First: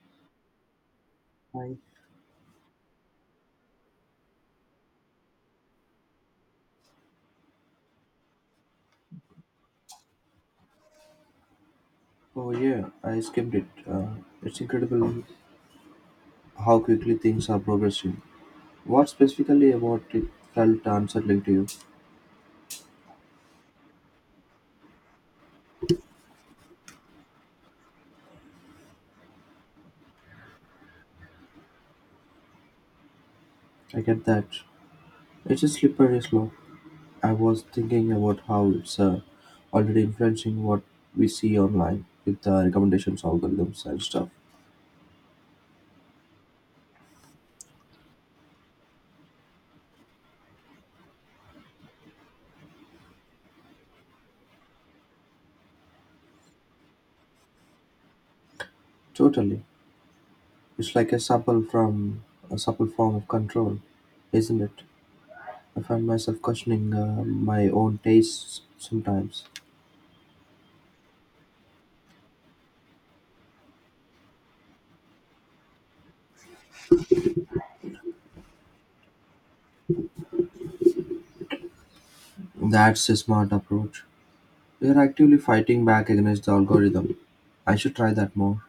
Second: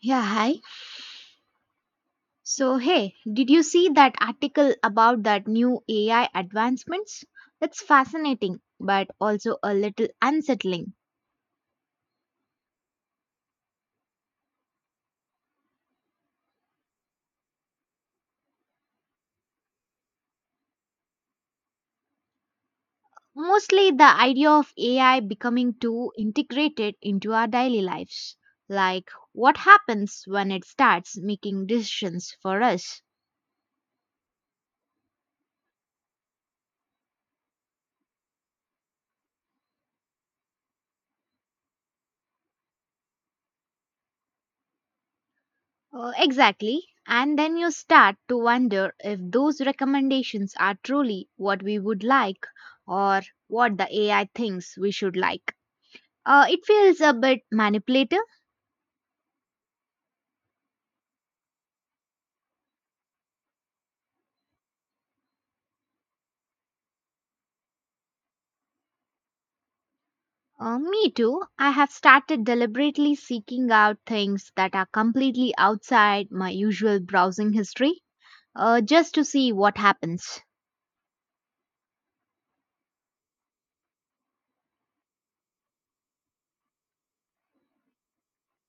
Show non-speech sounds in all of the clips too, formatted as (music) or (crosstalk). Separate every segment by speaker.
Speaker 1: Yeah, hi.
Speaker 2: I,
Speaker 1: So, hey, did you see that article about that new AI advancements? It's fascinating, but also a little unsettling.
Speaker 2: oh yeah, I skipped it. It's incredible how quickly things are progressing. What specifically about it felt unsettling to you?
Speaker 1: Mostly the idea of AI becoming too integrated into our daily lives. Like, what happens when it starts making decisions for us?
Speaker 2: I get that. It's a slippery slope. I was thinking about how it's already influencing what we see online with the recommendations algorithms and stuff.
Speaker 1: Exactly. And then you start to wonder if those recommendations are truly what we would like or what the AI thinks we should like. It feels a bit manipulative.
Speaker 2: Totally. It's like a supple form of control, isn't it? I find myself questioning my own tastes sometimes.
Speaker 1: Me too. I have started deliberately seeking out things that are completely outside my usual browsing history just to see what happens.
Speaker 2: That's a smart approach. We are actively fighting back against the algorithm. I should try that more.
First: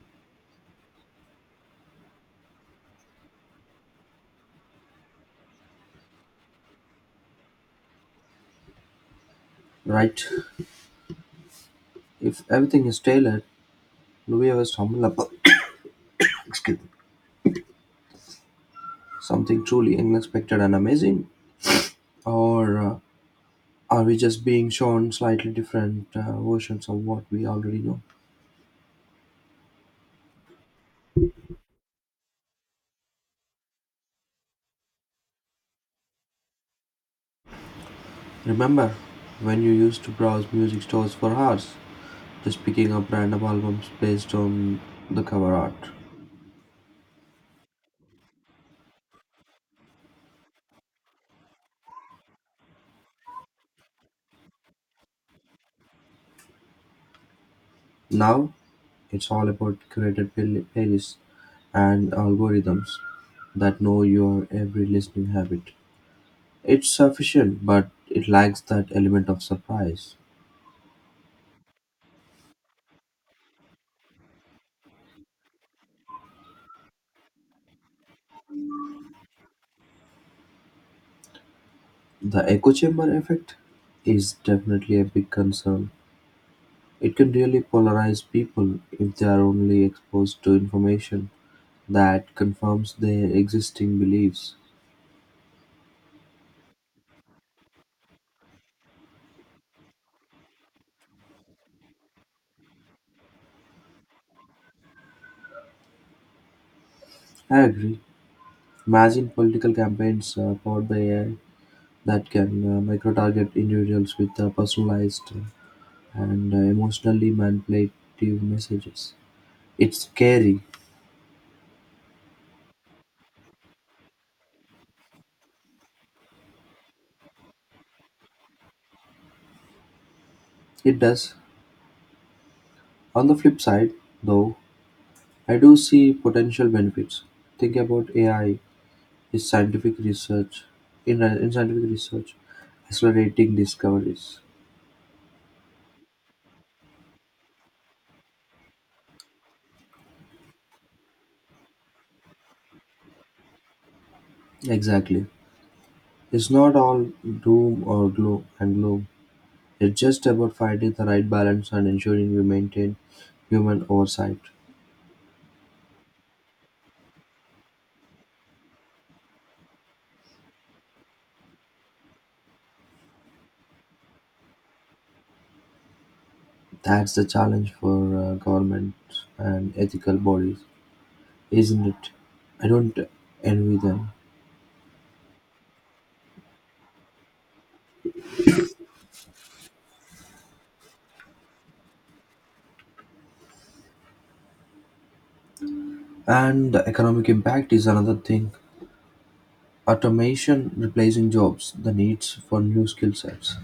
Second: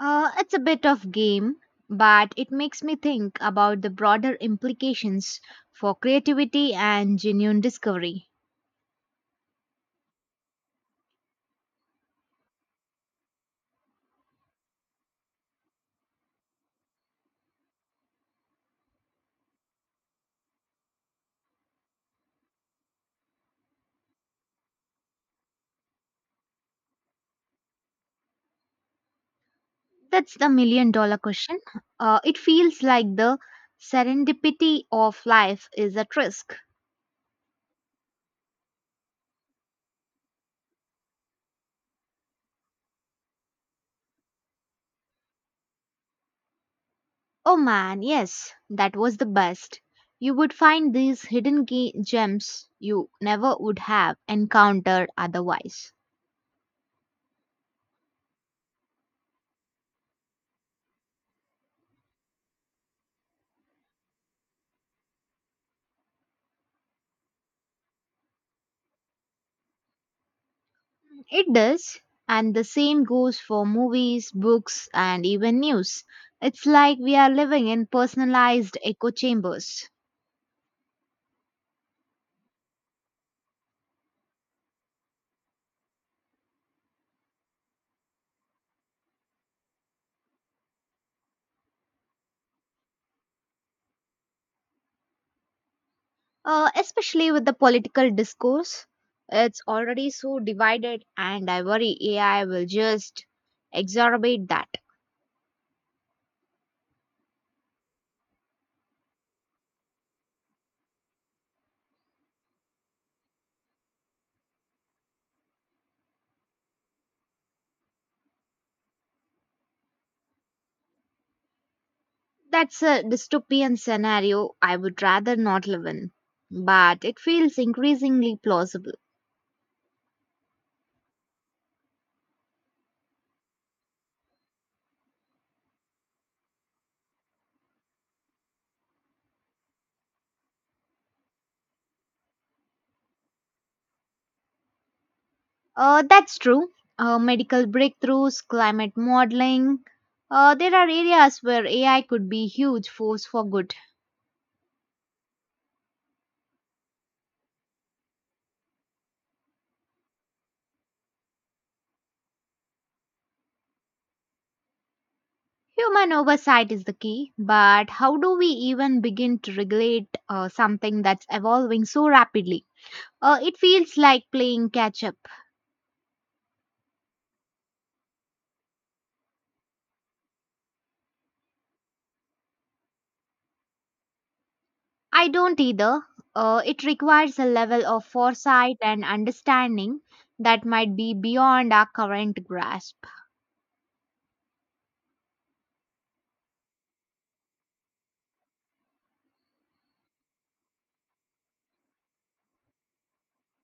Speaker 1: It's a bit of game, but it makes me think about the broader implications for creativity and genuine discovery.
Speaker 2: Right. If everything is tailored, do we ever stumble upon (coughs) excuse me, something truly unexpected and amazing? Or are we just being shown slightly different versions of what we already know?
Speaker 1: That's the million-dollar question. It feels like the serendipity of life is at risk.
Speaker 2: Remember when you used to browse music stores for hours, just picking up random albums based on the cover art?
Speaker 1: Oh man, yes, that was the best. You would find these hidden gems you never would have encountered otherwise.
Speaker 2: Now it's all about curated playlists and algorithms that know your every listening habit. It's sufficient, but it lacks that element of surprise.
Speaker 1: It does, and the same goes for movies, books, and even news. It's like we are living in personalized echo chambers,
Speaker 2: The echo chamber effect is definitely a big concern. It can really polarize people if they are only exposed to information that confirms their existing beliefs.
Speaker 1: especially with the political discourse. It's already so divided, and I worry AI will just exacerbate that.
Speaker 2: I agree. Imagine political campaigns powered by AI that can micro-target individuals with personalized and emotionally manipulative messages. It's scary,
Speaker 1: That's a dystopian scenario I would rather not live in, but it feels increasingly plausible.
Speaker 2: it does. On the flip side, though, I do see potential benefits. Think about AI in scientific research, in, uh, in scientific research, accelerating discoveries.
Speaker 1: That's true. Medical breakthroughs, climate modeling. There are areas where AI could be huge force for good.
Speaker 2: Exactly. It's not all doom or gloom. It's just about finding the right balance and ensuring we maintain human oversight.
Speaker 1: Human oversight is the key, but how do we even begin to regulate something that's evolving so rapidly? It feels like playing catch up.
Speaker 2: That's the challenge for governments and ethical bodies, isn't it? I don't envy them.
Speaker 1: I don't either. It requires a level of foresight and understanding that might be beyond our current grasp.
Speaker 2: And the economic impact is another thing. Automation replacing jobs, the needs for new skill sets.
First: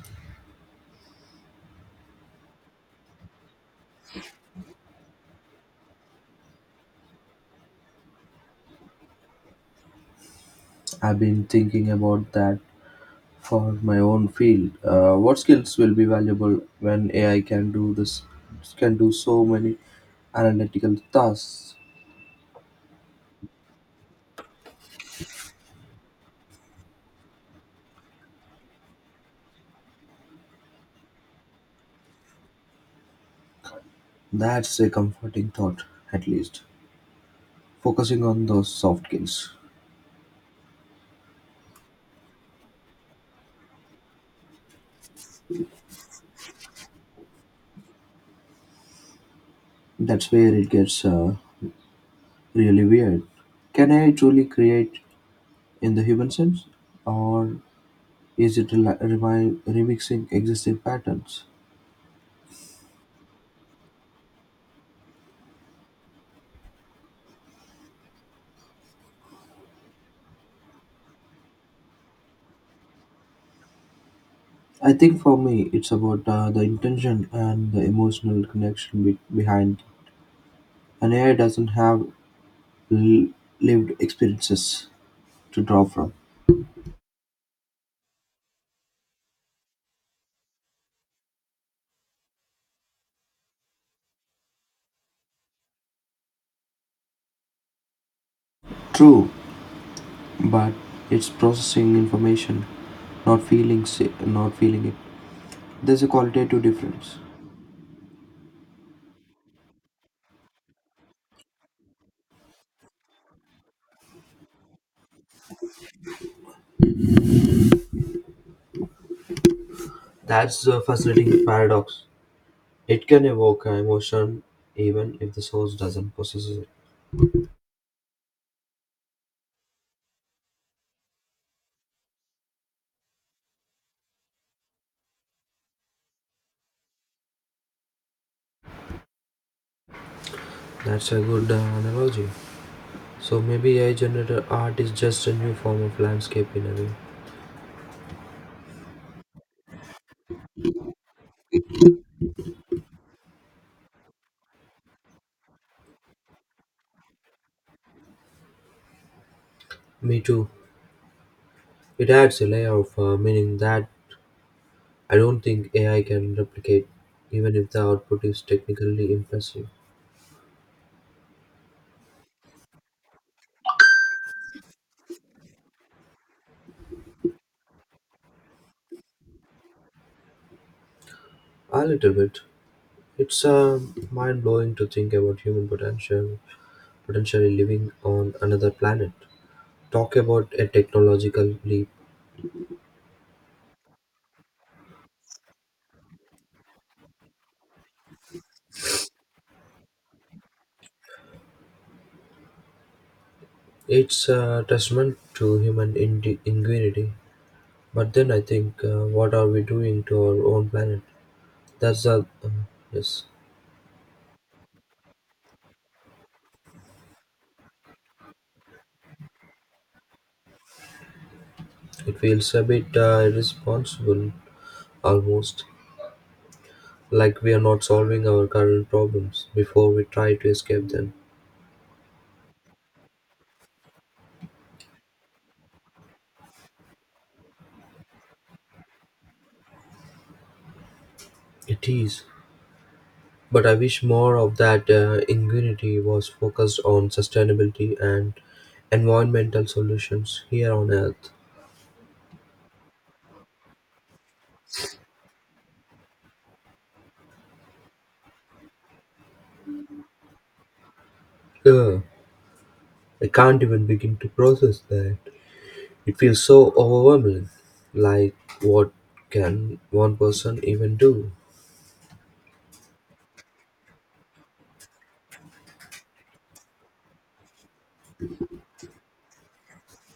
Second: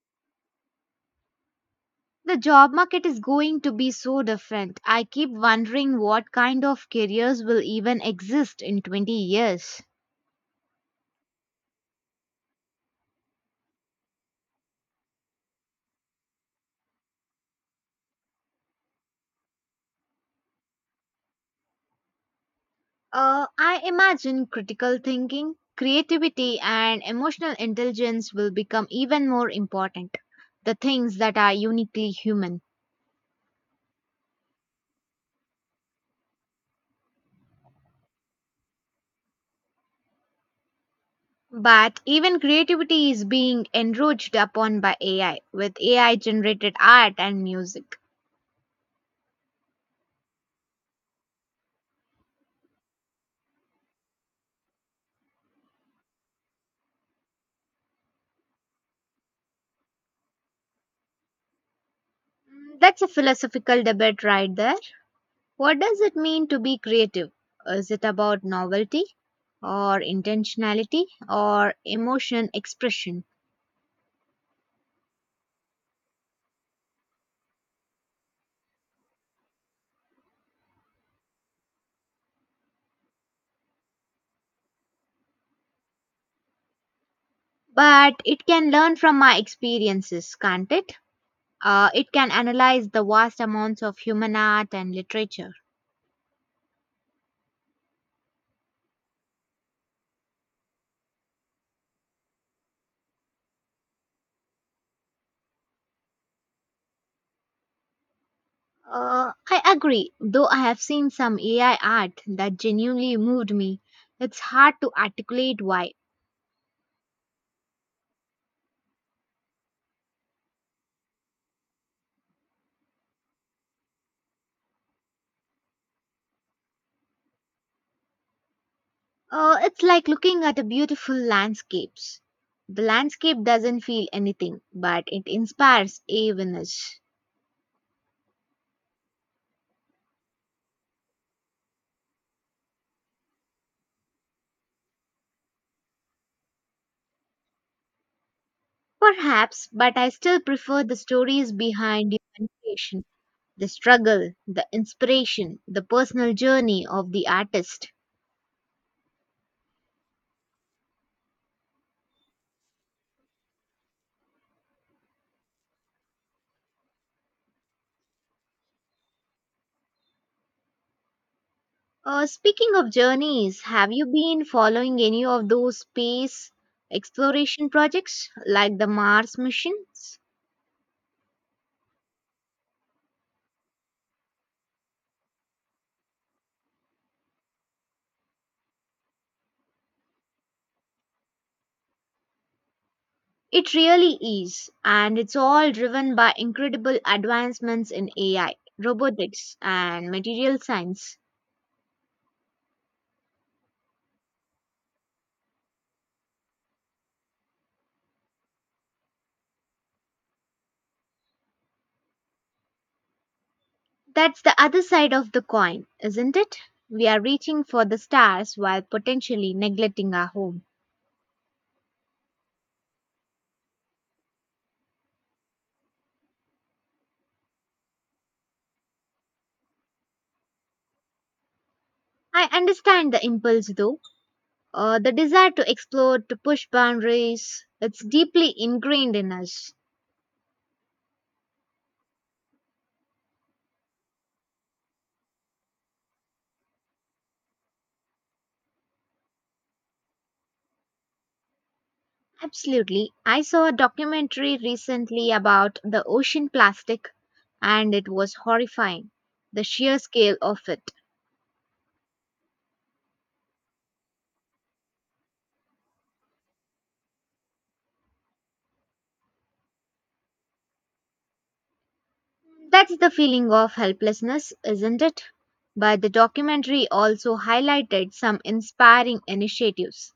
Speaker 1: The job market is going to be so different. I keep wondering what kind of careers will even exist in 20 years.
Speaker 2: I've been thinking about that for my own field. What skills will be valuable when AI can do this? Can do so many analytical tasks.
Speaker 1: I imagine critical thinking, creativity, and emotional intelligence will become even more important, the things that are uniquely human.
Speaker 2: That's a comforting thought, at least. Focusing on those soft skills.
Speaker 1: But even creativity is being enriched upon by AI, with AI generated art and music.
Speaker 2: That's where it gets really weird. Can AI truly create in the human sense, or is it remixing existing patterns?
Speaker 1: That's a philosophical debate right there. What does it mean to be creative? Is it about novelty or intentionality or emotion expression?
Speaker 2: I think for me, it's about the intention and the emotional connection behind. An AI doesn't have l- lived experiences to draw from.
Speaker 1: But it can learn from my experiences, can't it? It can analyze the vast amounts of human art and literature.
Speaker 2: True, but it's processing information, not feelings, not feeling it. There's a qualitative difference.
Speaker 1: I agree, though I have seen some AI art that genuinely moved me. It's hard to articulate why.
Speaker 2: That's the fascinating (coughs) paradox. It can evoke an emotion even if the source doesn't possess it.
Speaker 1: It's like looking at a beautiful landscapes. The landscape doesn't feel anything, but it inspires awareness.
Speaker 2: That's a good analogy. So maybe AI generated art is just a new form of landscape in a way.
Speaker 1: Perhaps, but I still prefer the stories behind human creation. The struggle, the inspiration, the personal journey of the artist.
Speaker 2: Me too. It adds a layer of meaning that I don't think AI can replicate, even if the output is technically impressive.
Speaker 1: Speaking of journeys, have you been following any of those space exploration projects like the Mars missions?
Speaker 2: A little bit. It's mind blowing to think about human potential, potentially living on another planet. Talk about a technological leap.
Speaker 1: It really is, and it's all driven by incredible advancements in AI, robotics, and material science.
Speaker 2: It's a testament to human ingenuity. But then I think, what are we doing to our own planet? That's a uh, yes.
Speaker 1: That's the other side of the coin, isn't it? We are reaching for the stars while potentially neglecting our home.
Speaker 2: It feels a bit irresponsible, almost like we are not solving our current problems before we try to escape them.
Speaker 1: I understand the impulse though. The desire to explore, to push boundaries, it's deeply ingrained in us.
Speaker 2: It is. But I wish more of that ingenuity was focused on sustainability and environmental solutions here on Earth.
Speaker 1: Absolutely. I saw a documentary recently about the ocean plastic, and it was horrifying, the sheer scale of it.
Speaker 2: Ugh, I can't even begin to process that. It feels so overwhelming. Like, what can one person even do?
Speaker 1: That's the feeling of helplessness, isn't it? But the documentary also highlighted some inspiring initiatives.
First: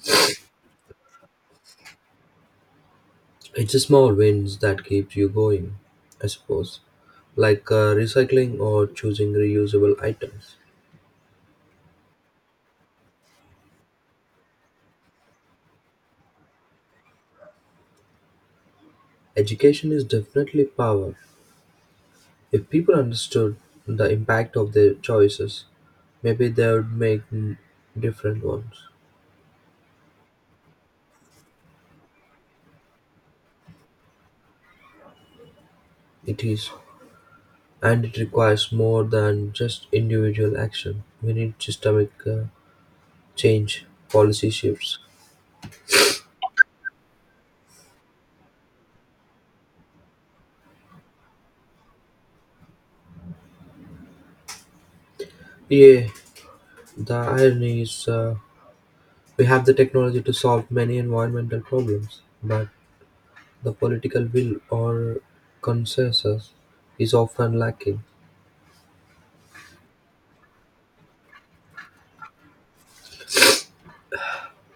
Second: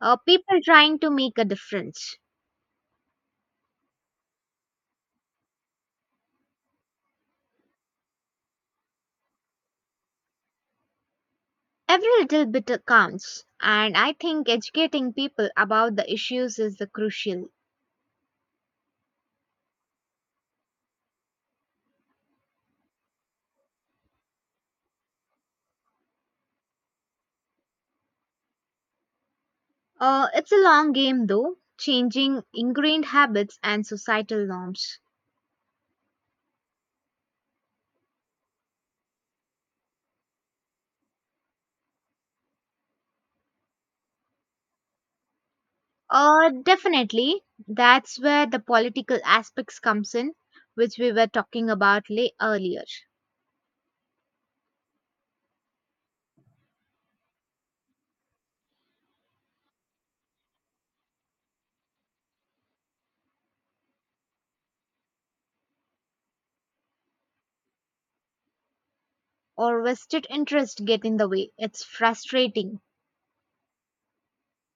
Speaker 1: People trying to make a difference.
Speaker 2: It's the small wins that keeps you going, I suppose. Like recycling or choosing reusable items.
Speaker 1: Every little bit counts, and I think educating people about the issues is the crucial.
Speaker 2: Education is definitely power. If people understood the impact of their choices, maybe they would make different ones.
Speaker 1: It's a long game though, changing ingrained habits and societal norms.
Speaker 2: It is, and it requires more than just individual action. We need systemic change, policy shifts.
Speaker 1: Definitely, that's where the political aspects comes in, which we were talking about lay earlier.
Speaker 2: Yeah, the irony is we have the technology to solve many environmental problems, but the political will or consensus is often lacking.
Speaker 1: Or vested interest get in the way. It's frustrating.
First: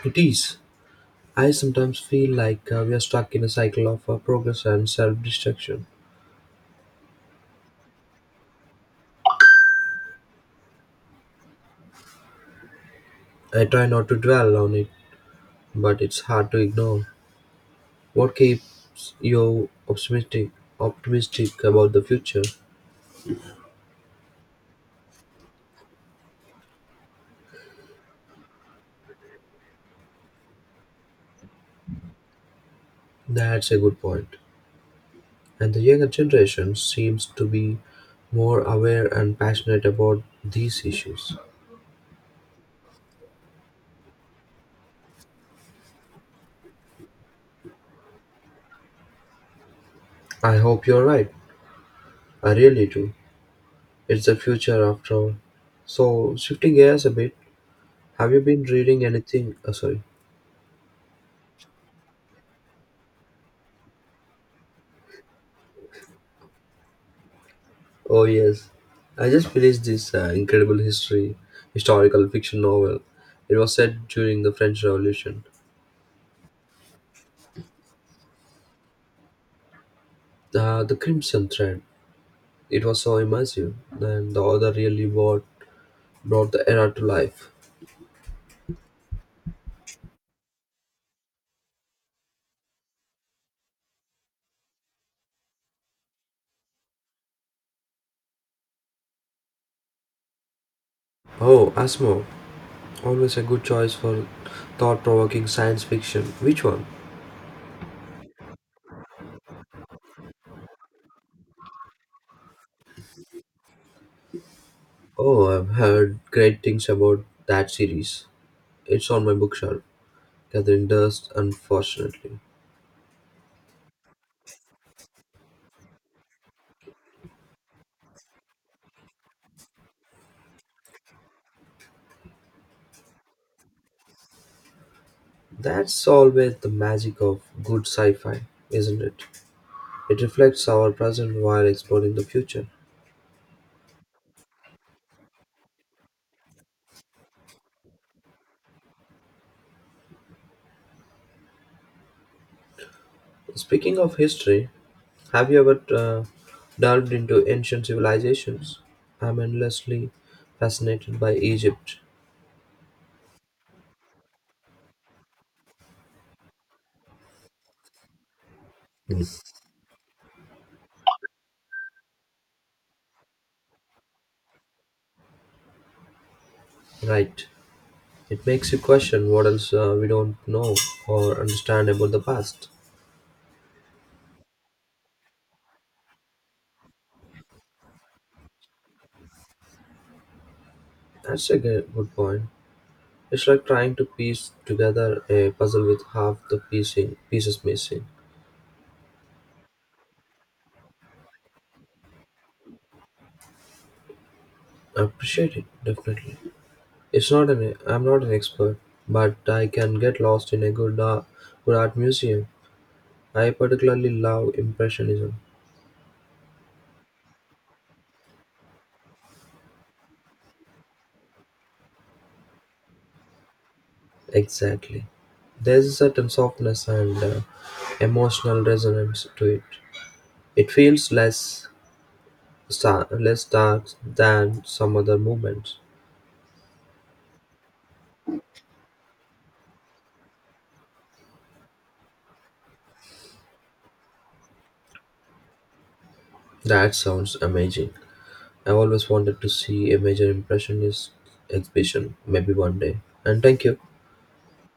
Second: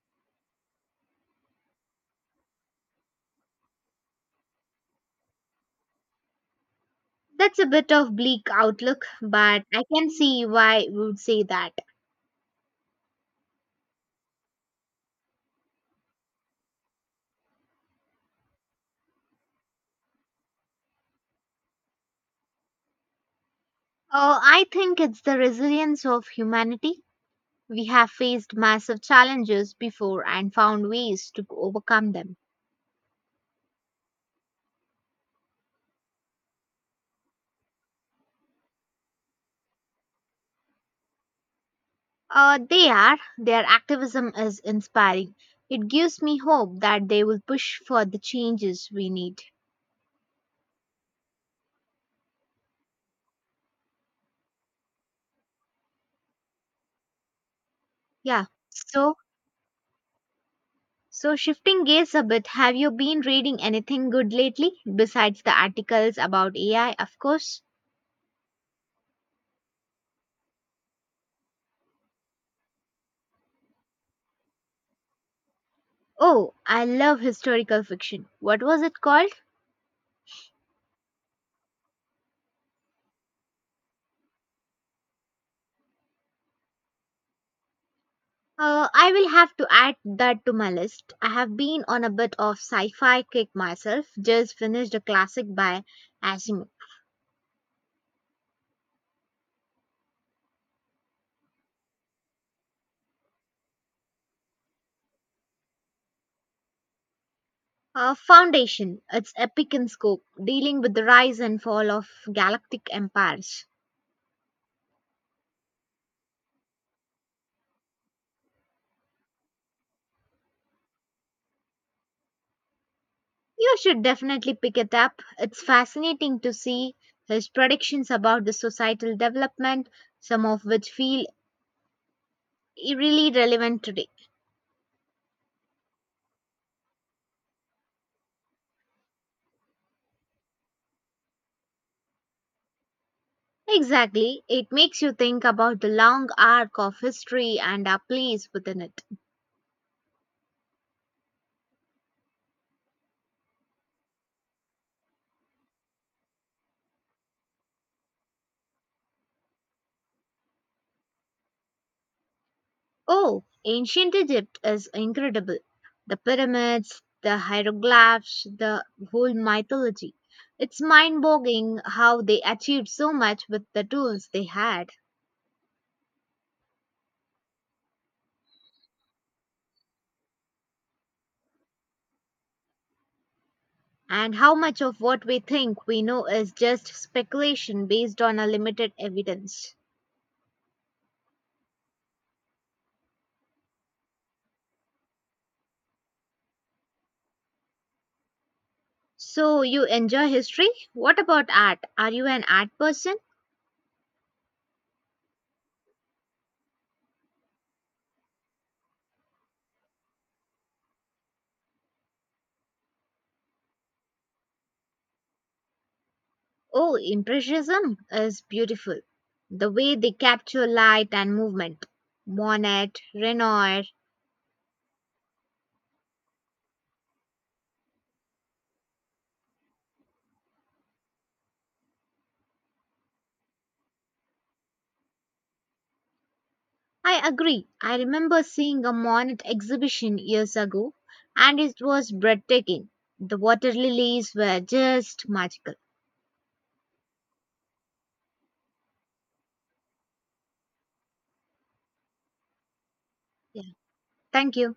Speaker 2: It is. I sometimes feel like we are stuck in a cycle of progress and self destruction.
Speaker 1: That's a bit of bleak outlook, but I can see why we would say that.
Speaker 2: I try not to dwell on it, but it's hard to ignore. What keeps you optimistic about the future?
Speaker 1: I think it's the resilience of humanity. We have faced massive challenges before and found ways to overcome them.
Speaker 2: That's a good point. And the younger generation seems to be more aware and passionate about these issues.
Speaker 1: They are, their activism is inspiring. It gives me hope that they will push for the changes we need.
Speaker 2: I hope you're right. I really do. It's the future after all. So, shifting gears a bit, have you
Speaker 1: Yeah.
Speaker 2: been reading
Speaker 1: So,
Speaker 2: anything? Oh, sorry.
Speaker 1: so shifting gears a bit, have you been reading anything good lately besides the articles about AI, of course?
Speaker 2: Oh, yes. I just finished this uh, incredible historical fiction novel. It was set during the French Revolution.
Speaker 1: Oh, I love historical fiction. What was it called?
Speaker 2: The Crimson Thread. It was so immersive, and the author really brought the era to life.
Speaker 1: I will have to add that to my list. I have been on a bit of sci fi kick myself, just finished a classic by Asimov.
Speaker 2: Oh, Asmo. Always a good choice for thought provoking science fiction. Which one?
Speaker 1: Foundation. It's epic in scope, dealing with the rise and fall of galactic empires.
Speaker 2: Oh, I've heard great things about that series. It's on my bookshelf, gathering dust, unfortunately.
Speaker 1: You should definitely pick it up. It's fascinating to see his predictions about the societal development, some of which feel really relevant today.
Speaker 2: That's always the magic of good sci fi, isn't it? It reflects our present while exploring the future.
Speaker 1: Exactly. It makes you think about the long arc of history and our place within it.
Speaker 2: Speaking of history, have you ever delved into ancient civilizations? I'm endlessly fascinated by Egypt.
Speaker 1: Oh, ancient Egypt is incredible. The pyramids, the hieroglyphs, the whole mythology. It's mind boggling how they achieved so much with the tools they had,
Speaker 2: Right. It makes you question what else we don't know or understand about the past.
Speaker 1: and how much of what we think we know is just speculation based on a limited evidence.
Speaker 2: That's a good point. It's like trying to piece together a puzzle with half the pieces missing.
Speaker 1: So, you enjoy history? What about art? Are you an art person?
Speaker 2: I appreciate it, definitely. It's not an I'm not an expert, but I can get lost in a good art museum. I particularly love impressionism.
Speaker 1: Oh, Impressionism is beautiful. The way they capture light and movement. Monet, Renoir.
Speaker 2: Exactly. There's a certain softness and emotional resonance to it. It feels less dark than some other movements.
Speaker 1: I agree. I remember seeing a Monet exhibition years ago and it was breathtaking. The water lilies were just magical.
Speaker 2: That sounds amazing. I've always wanted to see a major impressionist exhibition, maybe one day. And thank
Speaker 1: Yeah.
Speaker 2: you.
Speaker 1: Thank you.